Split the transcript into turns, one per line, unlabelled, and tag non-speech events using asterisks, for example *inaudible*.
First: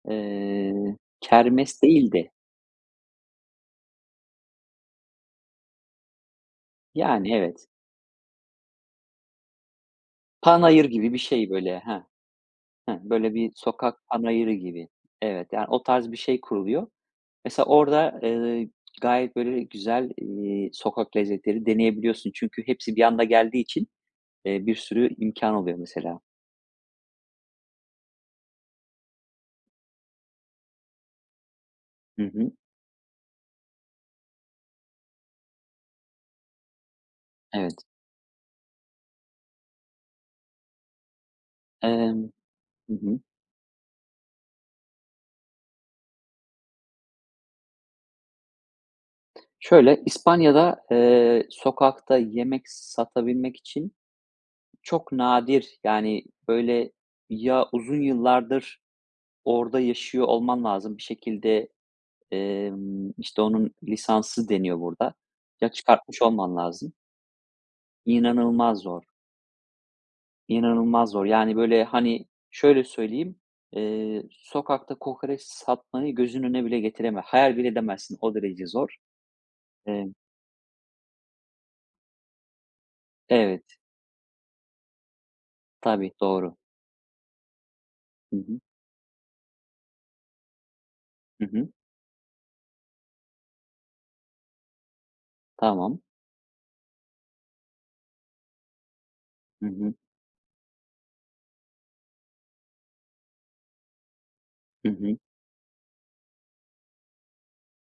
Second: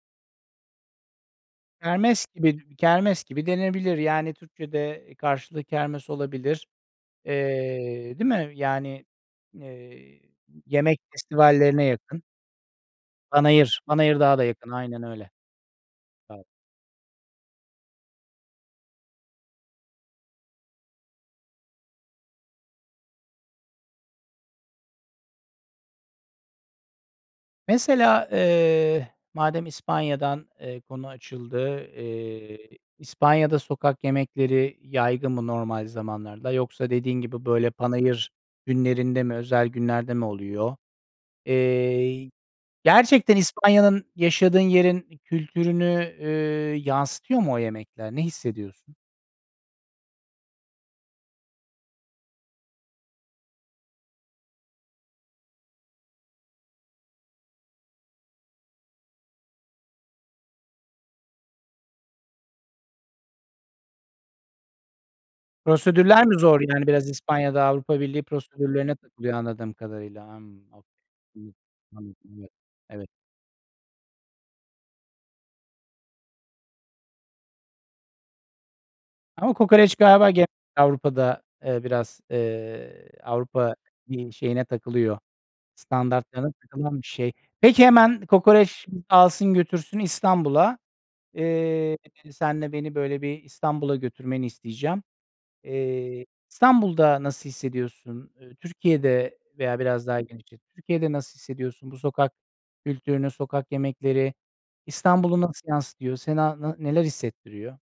Eee, kermes
Kermes
değildi.
bi kermes gibi denebilir. Yani, Türkçe'de karşılığı kermes olabilir.
Yani, evet.
Eee, değil mi? Yani, eee,
Panayır
yemek
gibi bir şey böyle.
festivallerine
Heh,
yakın.
heh, böyle bir
Panayır,
sokak
panayır daha da
panayırı
yakın,
gibi.
aynen öyle.
Evet, yani o tarz bir şey
*unintelligible*
kuruluyor. Mesela, orada, ııı, gayet böyle güzel, eee, sokak lezzetleri deneyebiliyorsun. Çünkü hepsi bir anda geldiği için, eee, bir sürü imkân oluyor mesela.
Mesela, eee, madem İspanya'dan, eee, konu açıldı.
Hı hı.
Eee, İspanya'da, sokak yemekleri yaygın mı normal zamanlarda, yoksa dediğin gibi böyle
Evet.
panayır günlerinde mi, özel günlerde mi oluyor? Eee,
Emm Hı hı.
gerçekten İspanya'nın, yaşadığın yerin kültürünü, eee, yansıtıyor mu o yemekler? Ne hissediyorsun?
Şöyle, İspanya'da, eee, sokakta yemek satabilmek için çok nadir; yani, böyle ya uzun yıllardır orada yaşıyor olman lazım bir şekilde, emm, işte onun lisansı deniyor burada. Ya, çıkartmış
Prosedürler mi
olman
zor? Yani,
lazım.
biraz İspanya'da Avrupa Birliği
İnanılmaz
prosedürlerine
zor.
takılıyor, anladığım kadarıyla.
İnanılmaz zor. Yani, böyle hani,
*unintelligible*
şöyle
Evet.
söyleyeyim, eee, sokakta kokoreç satmayı gözünün önüne bile getireme hayal bile edemezsin, o derece zor.
Ama kokoreç
Emm
galiba ge Avrupa'da, eee, biraz, eee, Avrupa,
Evet.
iii, şeyine takılıyor,
Tabii,
standartlarına
doğru.
takılan bir şey. Peki, hemen
Hı hı.
kokoreç alsın götürsün İstanbul'a.
Hı hı.
Eee, seninle beni böyle bir İstanbul'a götürmeni isteyeceğim.
Tamam.
Eee, İstanbul'da nasıl hissediyorsun? Iıı, Türkiye'de
Hı
veya
hı.
biraz daha genişlet, Türkiye'de nasıl hissediyorsun, bu sokak kültürünü, sokak yemekleri?
Hı hı.
İstanbul'u nasıl yansıtıyor? Sana na neler hissettiriyor?